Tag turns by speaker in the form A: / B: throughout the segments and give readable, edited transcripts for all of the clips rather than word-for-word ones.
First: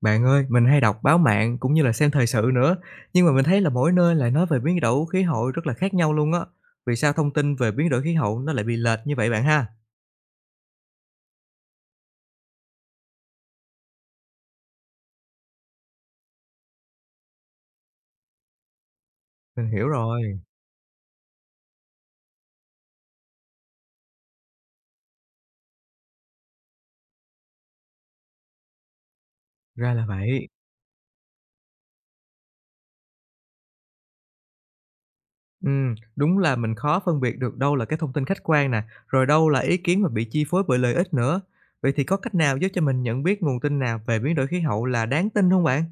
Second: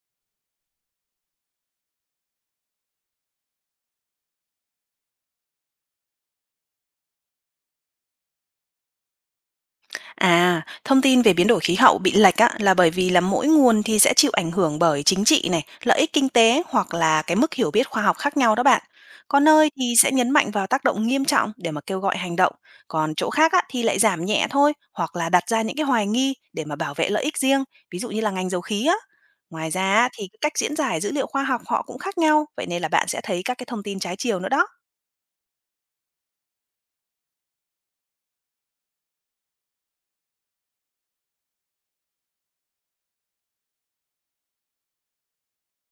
A: Bạn ơi, mình hay đọc báo mạng cũng như là xem thời sự nữa, nhưng mà mình thấy là mỗi nơi lại nói về biến đổi khí hậu rất là khác nhau luôn á. Vì sao thông tin về biến đổi khí hậu nó lại bị lệch như vậy bạn ha?
B: À, thông tin về biến đổi khí hậu bị lệch á, là bởi vì là mỗi nguồn thì sẽ chịu ảnh hưởng bởi chính trị này, lợi ích kinh tế hoặc là cái mức hiểu biết khoa học khác nhau đó bạn. Có
A: Mình
B: nơi
A: hiểu
B: thì sẽ nhấn
A: rồi,
B: mạnh vào tác động nghiêm trọng để mà kêu gọi hành động, còn chỗ khác á, thì lại giảm nhẹ thôi hoặc là đặt ra những cái hoài nghi để mà bảo vệ lợi ích riêng, ví dụ như là ngành dầu khí á. Ngoài
A: ra
B: ra
A: là
B: á, thì cái
A: vậy.
B: cách diễn giải dữ liệu khoa học họ cũng khác nhau, vậy nên là bạn sẽ thấy các cái thông tin trái chiều nữa đó.
A: Đúng là mình khó phân biệt được đâu là cái thông tin khách quan nè, rồi đâu là ý kiến mà bị chi phối bởi lợi ích nữa. Vậy thì có cách nào giúp cho mình nhận biết nguồn tin nào về biến đổi khí hậu là đáng tin không bạn?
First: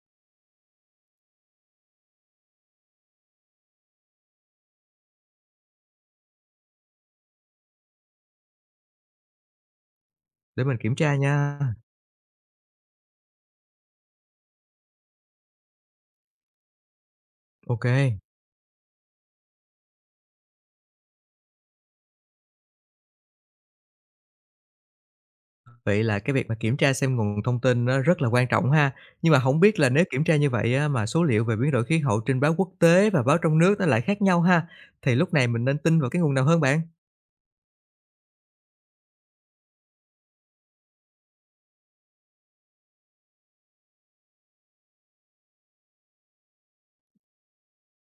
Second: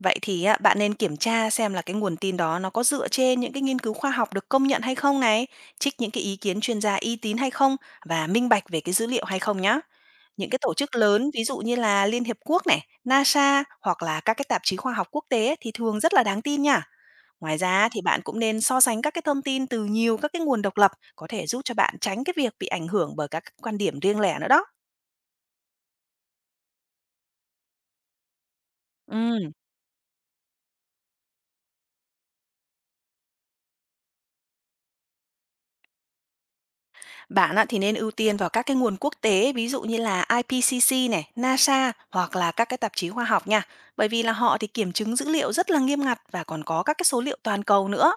B: Vậy thì á, bạn nên kiểm tra xem là cái nguồn tin đó nó có dựa trên những cái nghiên cứu khoa học được công nhận hay không này, trích những cái ý kiến chuyên gia uy tín hay không và minh bạch về cái dữ liệu hay không nhá. Những cái
A: Để
B: tổ
A: mình kiểm
B: chức
A: tra
B: lớn ví
A: nha.
B: dụ như là Liên Hiệp Quốc này, NASA hoặc là các cái tạp chí khoa học quốc tế ấy, thì thường rất là đáng tin nha. Ngoài
A: Ok.
B: ra thì bạn cũng nên so sánh các cái thông tin từ nhiều các cái nguồn độc lập có thể giúp cho bạn tránh cái việc bị ảnh hưởng bởi các cái quan điểm riêng lẻ nữa đó.
A: Vậy là cái việc mà kiểm tra xem nguồn thông tin nó rất là quan trọng ha. Nhưng mà
B: Ừ.
A: không biết là nếu kiểm tra như vậy á, mà số liệu về biến đổi khí hậu trên báo quốc tế và báo trong nước nó lại khác nhau ha, thì lúc này mình nên tin vào cái nguồn nào hơn bạn?
B: Bạn á, thì nên ưu tiên vào các cái nguồn quốc tế, ví dụ như là IPCC này, NASA hoặc là các cái tạp chí khoa học nha. Bởi vì là họ thì kiểm chứng dữ liệu rất là nghiêm ngặt và còn có các cái số liệu toàn cầu nữa.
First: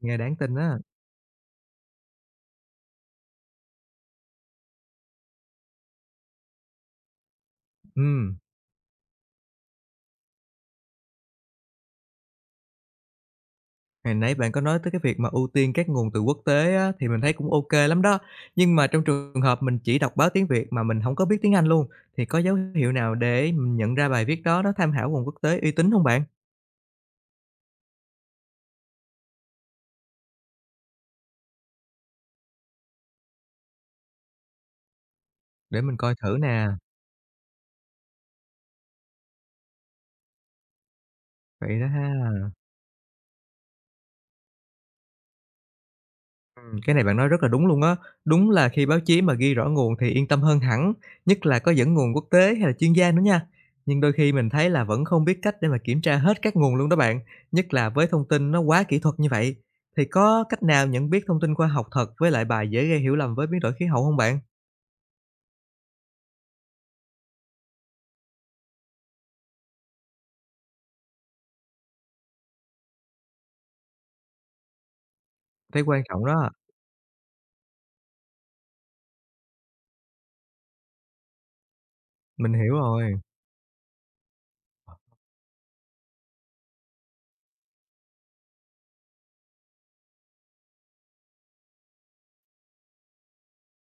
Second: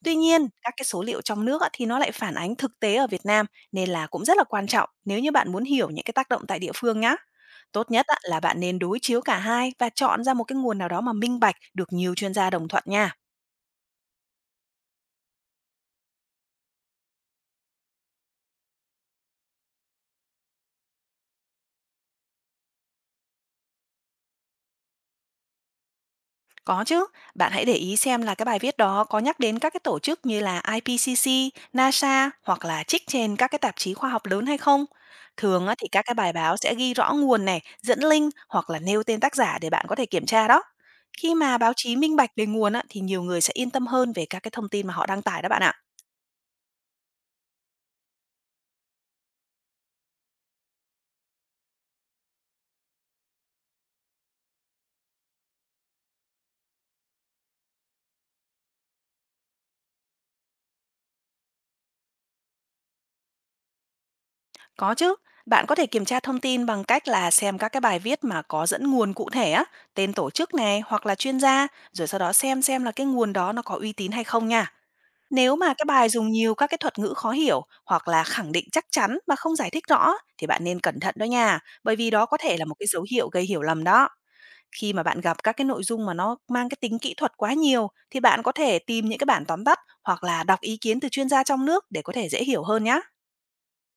A: Nghe
B: Tuy
A: đáng
B: nhiên,
A: tin
B: các
A: á.
B: cái số liệu trong nước á, thì nó lại phản ánh thực tế ở Việt Nam nên là cũng rất là quan trọng nếu như bạn muốn hiểu những cái tác động tại địa phương nhá. Tốt nhất á,
A: Ừm,
B: là bạn nên đối chiếu cả hai và chọn ra một cái nguồn nào đó mà minh bạch được nhiều chuyên gia đồng thuận nha.
A: hồi nãy bạn có nói tới cái việc mà ưu tiên các nguồn từ quốc tế á, thì mình thấy cũng ok lắm đó. Nhưng mà trong trường hợp mình chỉ đọc báo tiếng Việt mà mình không có biết tiếng Anh luôn, thì có dấu hiệu nào để mình nhận ra bài viết đó nó tham khảo nguồn quốc tế uy tín không bạn?
B: Có chứ, bạn hãy để ý xem là cái bài viết đó có nhắc đến các cái tổ chức như là IPCC, NASA hoặc là trích trên các cái tạp chí khoa học lớn hay không. Thường á,
A: Để
B: thì
A: mình
B: các
A: coi
B: cái bài
A: thử
B: báo
A: nè.
B: sẽ ghi rõ nguồn này, dẫn link hoặc là nêu tên tác giả để bạn có thể kiểm tra đó. Khi mà báo
A: Vậy đó
B: chí
A: ha.
B: minh bạch về nguồn á, thì nhiều người sẽ yên tâm hơn về các cái thông tin mà họ đăng tải đó bạn ạ.
A: Cái này bạn nói rất là đúng luôn á. Đúng là khi báo chí mà ghi rõ nguồn thì yên tâm hơn hẳn, nhất là có dẫn nguồn quốc tế hay là chuyên gia nữa nha. Nhưng đôi khi mình thấy là vẫn không biết cách để mà kiểm tra hết các nguồn luôn đó bạn, nhất là với thông tin nó quá kỹ thuật như vậy. Thì có cách nào nhận biết thông tin khoa học thật với lại bài dễ gây hiểu lầm với biến đổi khí hậu không bạn?
B: Có chứ, bạn có thể kiểm tra thông tin bằng cách là xem các cái bài viết mà có dẫn nguồn cụ thể á, tên tổ chức này hoặc là chuyên gia, rồi sau đó xem là cái nguồn đó nó có uy tín hay không nha. Nếu mà
A: Thấy
B: cái
A: quan
B: bài
A: trọng
B: dùng
A: đó,
B: nhiều các cái thuật ngữ khó hiểu hoặc là khẳng định chắc chắn mà không giải thích rõ thì bạn nên cẩn thận đó nha, bởi vì đó có
A: mình
B: thể là
A: hiểu
B: một cái dấu
A: rồi.
B: hiệu gây hiểu lầm đó. Khi mà bạn gặp các cái nội dung mà nó mang cái tính kỹ thuật quá nhiều thì bạn có thể tìm những cái bản tóm tắt hoặc là đọc ý kiến từ chuyên gia trong nước để có thể dễ hiểu hơn nhé.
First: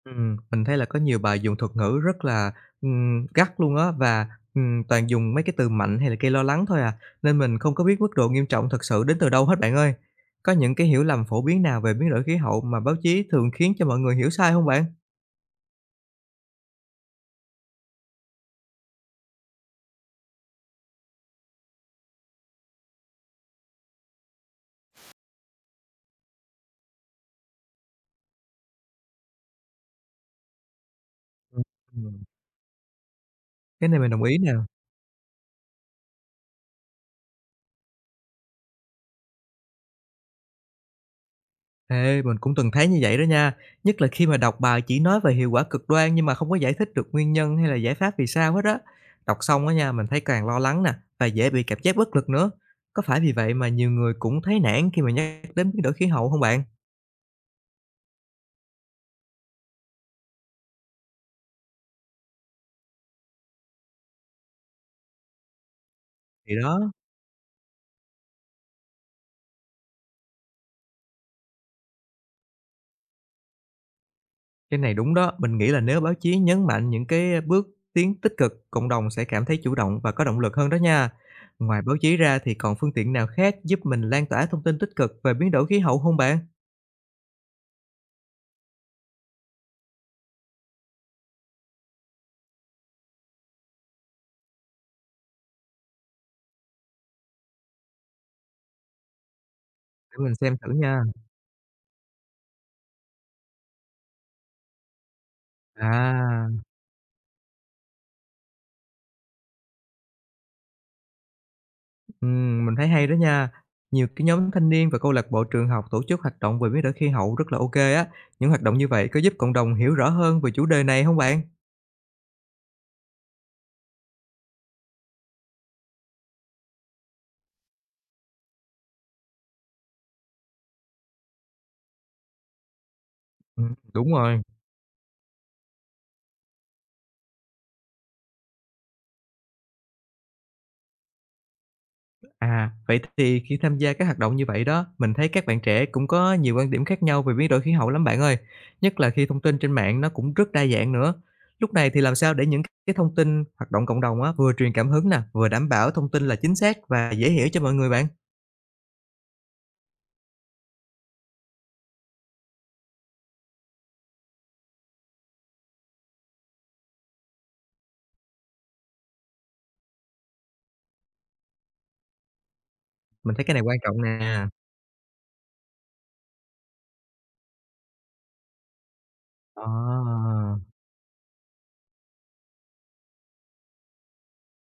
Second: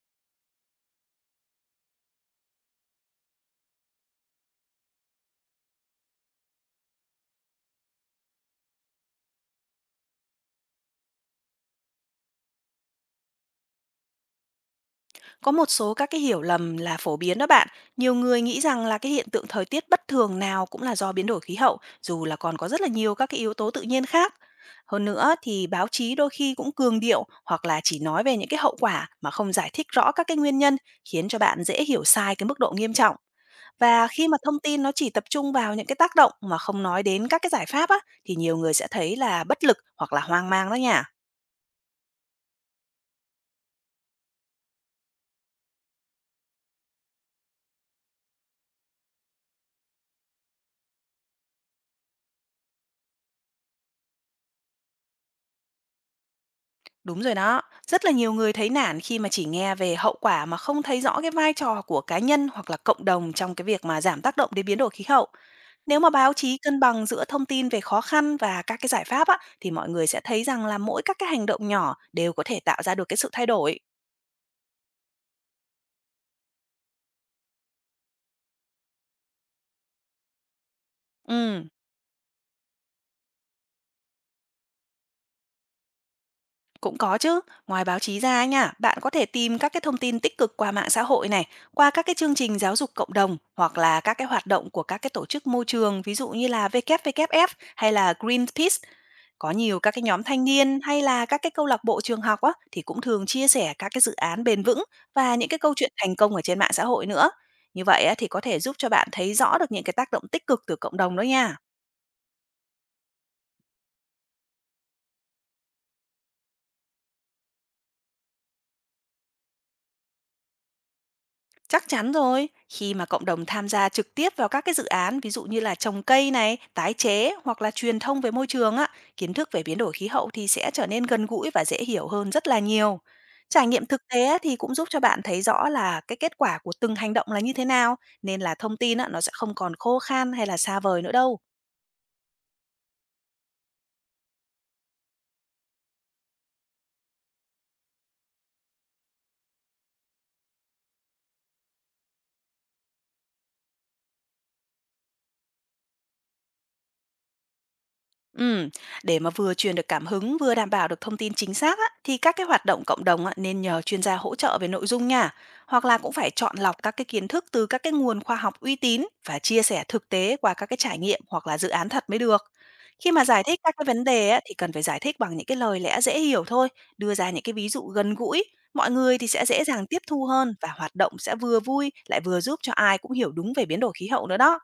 A: Mình thấy là có nhiều bài dùng thuật ngữ rất là, gắt luôn á và, toàn dùng mấy cái từ mạnh hay là gây lo lắng thôi à, nên mình không có biết mức độ nghiêm trọng thật sự đến từ đâu hết bạn ơi. Có những cái hiểu lầm phổ biến nào về biến đổi khí hậu mà báo chí thường khiến cho mọi người hiểu sai không bạn?
B: Có một số các cái hiểu lầm là phổ biến đó bạn. Nhiều người nghĩ rằng là cái hiện tượng thời tiết bất thường nào cũng là do biến đổi khí hậu, dù là còn có rất là nhiều các cái yếu tố tự nhiên khác. Hơn nữa thì báo chí đôi khi cũng cường điệu hoặc là chỉ nói về những cái hậu quả mà không giải thích rõ các cái nguyên nhân, khiến cho bạn dễ hiểu
A: Ừm.
B: sai cái mức độ nghiêm trọng.
A: Cái này
B: Và
A: mình đồng
B: khi mà
A: ý nè.
B: thông tin nó chỉ tập trung vào những cái tác động mà không nói đến các cái giải pháp á, thì nhiều người sẽ thấy là bất lực hoặc là hoang mang đó nha.
A: Ê, mình cũng từng thấy như vậy đó nha, nhất là khi mà đọc bài chỉ nói về hiệu quả cực đoan nhưng mà không có giải thích được nguyên nhân hay là giải pháp vì sao hết á. Đọc xong á nha, mình thấy càng lo lắng nè và dễ bị cảm giác bất lực nữa. Có phải vì vậy mà nhiều người cũng thấy nản khi mà nhắc đến biến đổi khí hậu không bạn?
B: Đúng rồi đó, rất là nhiều người thấy nản khi mà chỉ nghe về hậu quả mà không thấy rõ cái vai trò của cá nhân hoặc là cộng đồng trong cái việc mà giảm tác động đến biến đổi khí hậu. Nếu mà báo
A: Thì
B: chí cân
A: đó,
B: bằng giữa thông tin về khó khăn và các cái giải pháp á, thì mọi người sẽ thấy rằng là mỗi các cái hành động nhỏ đều có thể tạo ra được cái sự thay đổi.
A: cái này đúng đó, mình nghĩ là nếu báo chí nhấn mạnh những cái bước tiến tích cực, cộng đồng sẽ cảm thấy chủ động và có động lực hơn đó nha.
B: Ừ,
A: Ngoài báo chí ra thì còn phương tiện nào khác giúp mình lan tỏa thông tin tích cực về biến đổi khí hậu không bạn?
B: cũng có chứ. Ngoài báo chí ra ấy nha, bạn có thể tìm các cái thông tin tích cực qua mạng xã hội này, qua các cái chương trình giáo dục cộng đồng hoặc là các cái hoạt động của các cái tổ chức môi trường, ví dụ như là WWF hay là Greenpeace. Có nhiều các cái
A: Để
B: nhóm
A: mình
B: thanh
A: xem thử
B: niên hay
A: nha.
B: là các cái câu lạc bộ trường học á thì cũng thường chia sẻ các cái dự án bền vững và những cái câu chuyện thành công ở
A: À.
B: trên mạng xã hội nữa. Như vậy á, thì có thể giúp cho bạn thấy rõ được những cái tác động tích cực từ cộng đồng đó nha.
A: Mình thấy hay đó nha. Nhiều cái nhóm thanh niên và câu lạc bộ trường học tổ chức hoạt động về biến đổi khí hậu rất là OK á. Những hoạt động như vậy có giúp cộng đồng hiểu rõ hơn về chủ đề này không bạn?
B: Chắc chắn rồi, khi mà cộng đồng tham gia trực tiếp vào các cái dự án ví dụ như là trồng cây này, tái chế hoặc là truyền thông về môi trường á, kiến thức về biến đổi khí hậu thì sẽ trở nên gần gũi và dễ hiểu hơn rất là nhiều. Trải nghiệm thực
A: Đúng
B: tế á,
A: rồi.
B: thì cũng giúp cho bạn thấy rõ là cái kết quả của từng hành động là như thế nào, nên là thông tin á, nó sẽ không còn khô khan hay là xa vời nữa đâu.
A: À, vậy thì khi tham gia các hoạt động như vậy đó, mình thấy các bạn trẻ cũng có nhiều quan điểm khác nhau về biến đổi khí hậu lắm bạn ơi, nhất là khi thông tin trên mạng nó cũng rất đa dạng nữa. Lúc này thì làm sao để những cái thông tin hoạt động cộng đồng á, vừa truyền cảm hứng nè, vừa đảm bảo thông tin là chính xác và dễ hiểu cho mọi người bạn?
B: Ừm, để mà vừa truyền được cảm hứng, vừa đảm bảo được thông tin chính xác á, thì các cái hoạt động cộng đồng á, nên nhờ chuyên gia hỗ trợ về nội dung nha. Hoặc là cũng phải chọn lọc các cái kiến thức từ các cái nguồn khoa học uy tín và chia sẻ thực tế qua các cái trải nghiệm hoặc là dự án thật mới được. Khi mà
A: Mình
B: giải
A: thấy cái
B: thích
A: này
B: các
A: quan
B: cái
A: trọng
B: vấn đề á,
A: nè.
B: thì cần phải giải thích bằng những cái lời lẽ dễ hiểu thôi, đưa ra những cái ví dụ gần gũi, mọi người thì sẽ
A: Ờ.
B: dễ dàng tiếp thu hơn và hoạt động sẽ vừa vui lại vừa giúp cho ai cũng hiểu đúng về biến đổi khí hậu nữa đó.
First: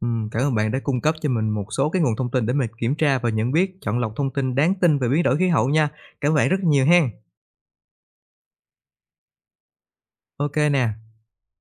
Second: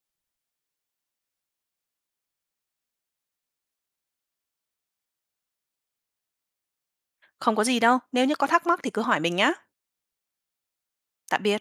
A: Cảm ơn bạn đã cung cấp cho mình một số cái nguồn thông tin để mình kiểm tra và nhận biết, chọn lọc thông tin đáng tin về biến đổi khí hậu nha. Cảm ơn bạn rất nhiều hen.
B: Không có gì đâu, nếu như có thắc mắc thì cứ hỏi mình nhá.
A: Ok nè.
B: Tạm biệt.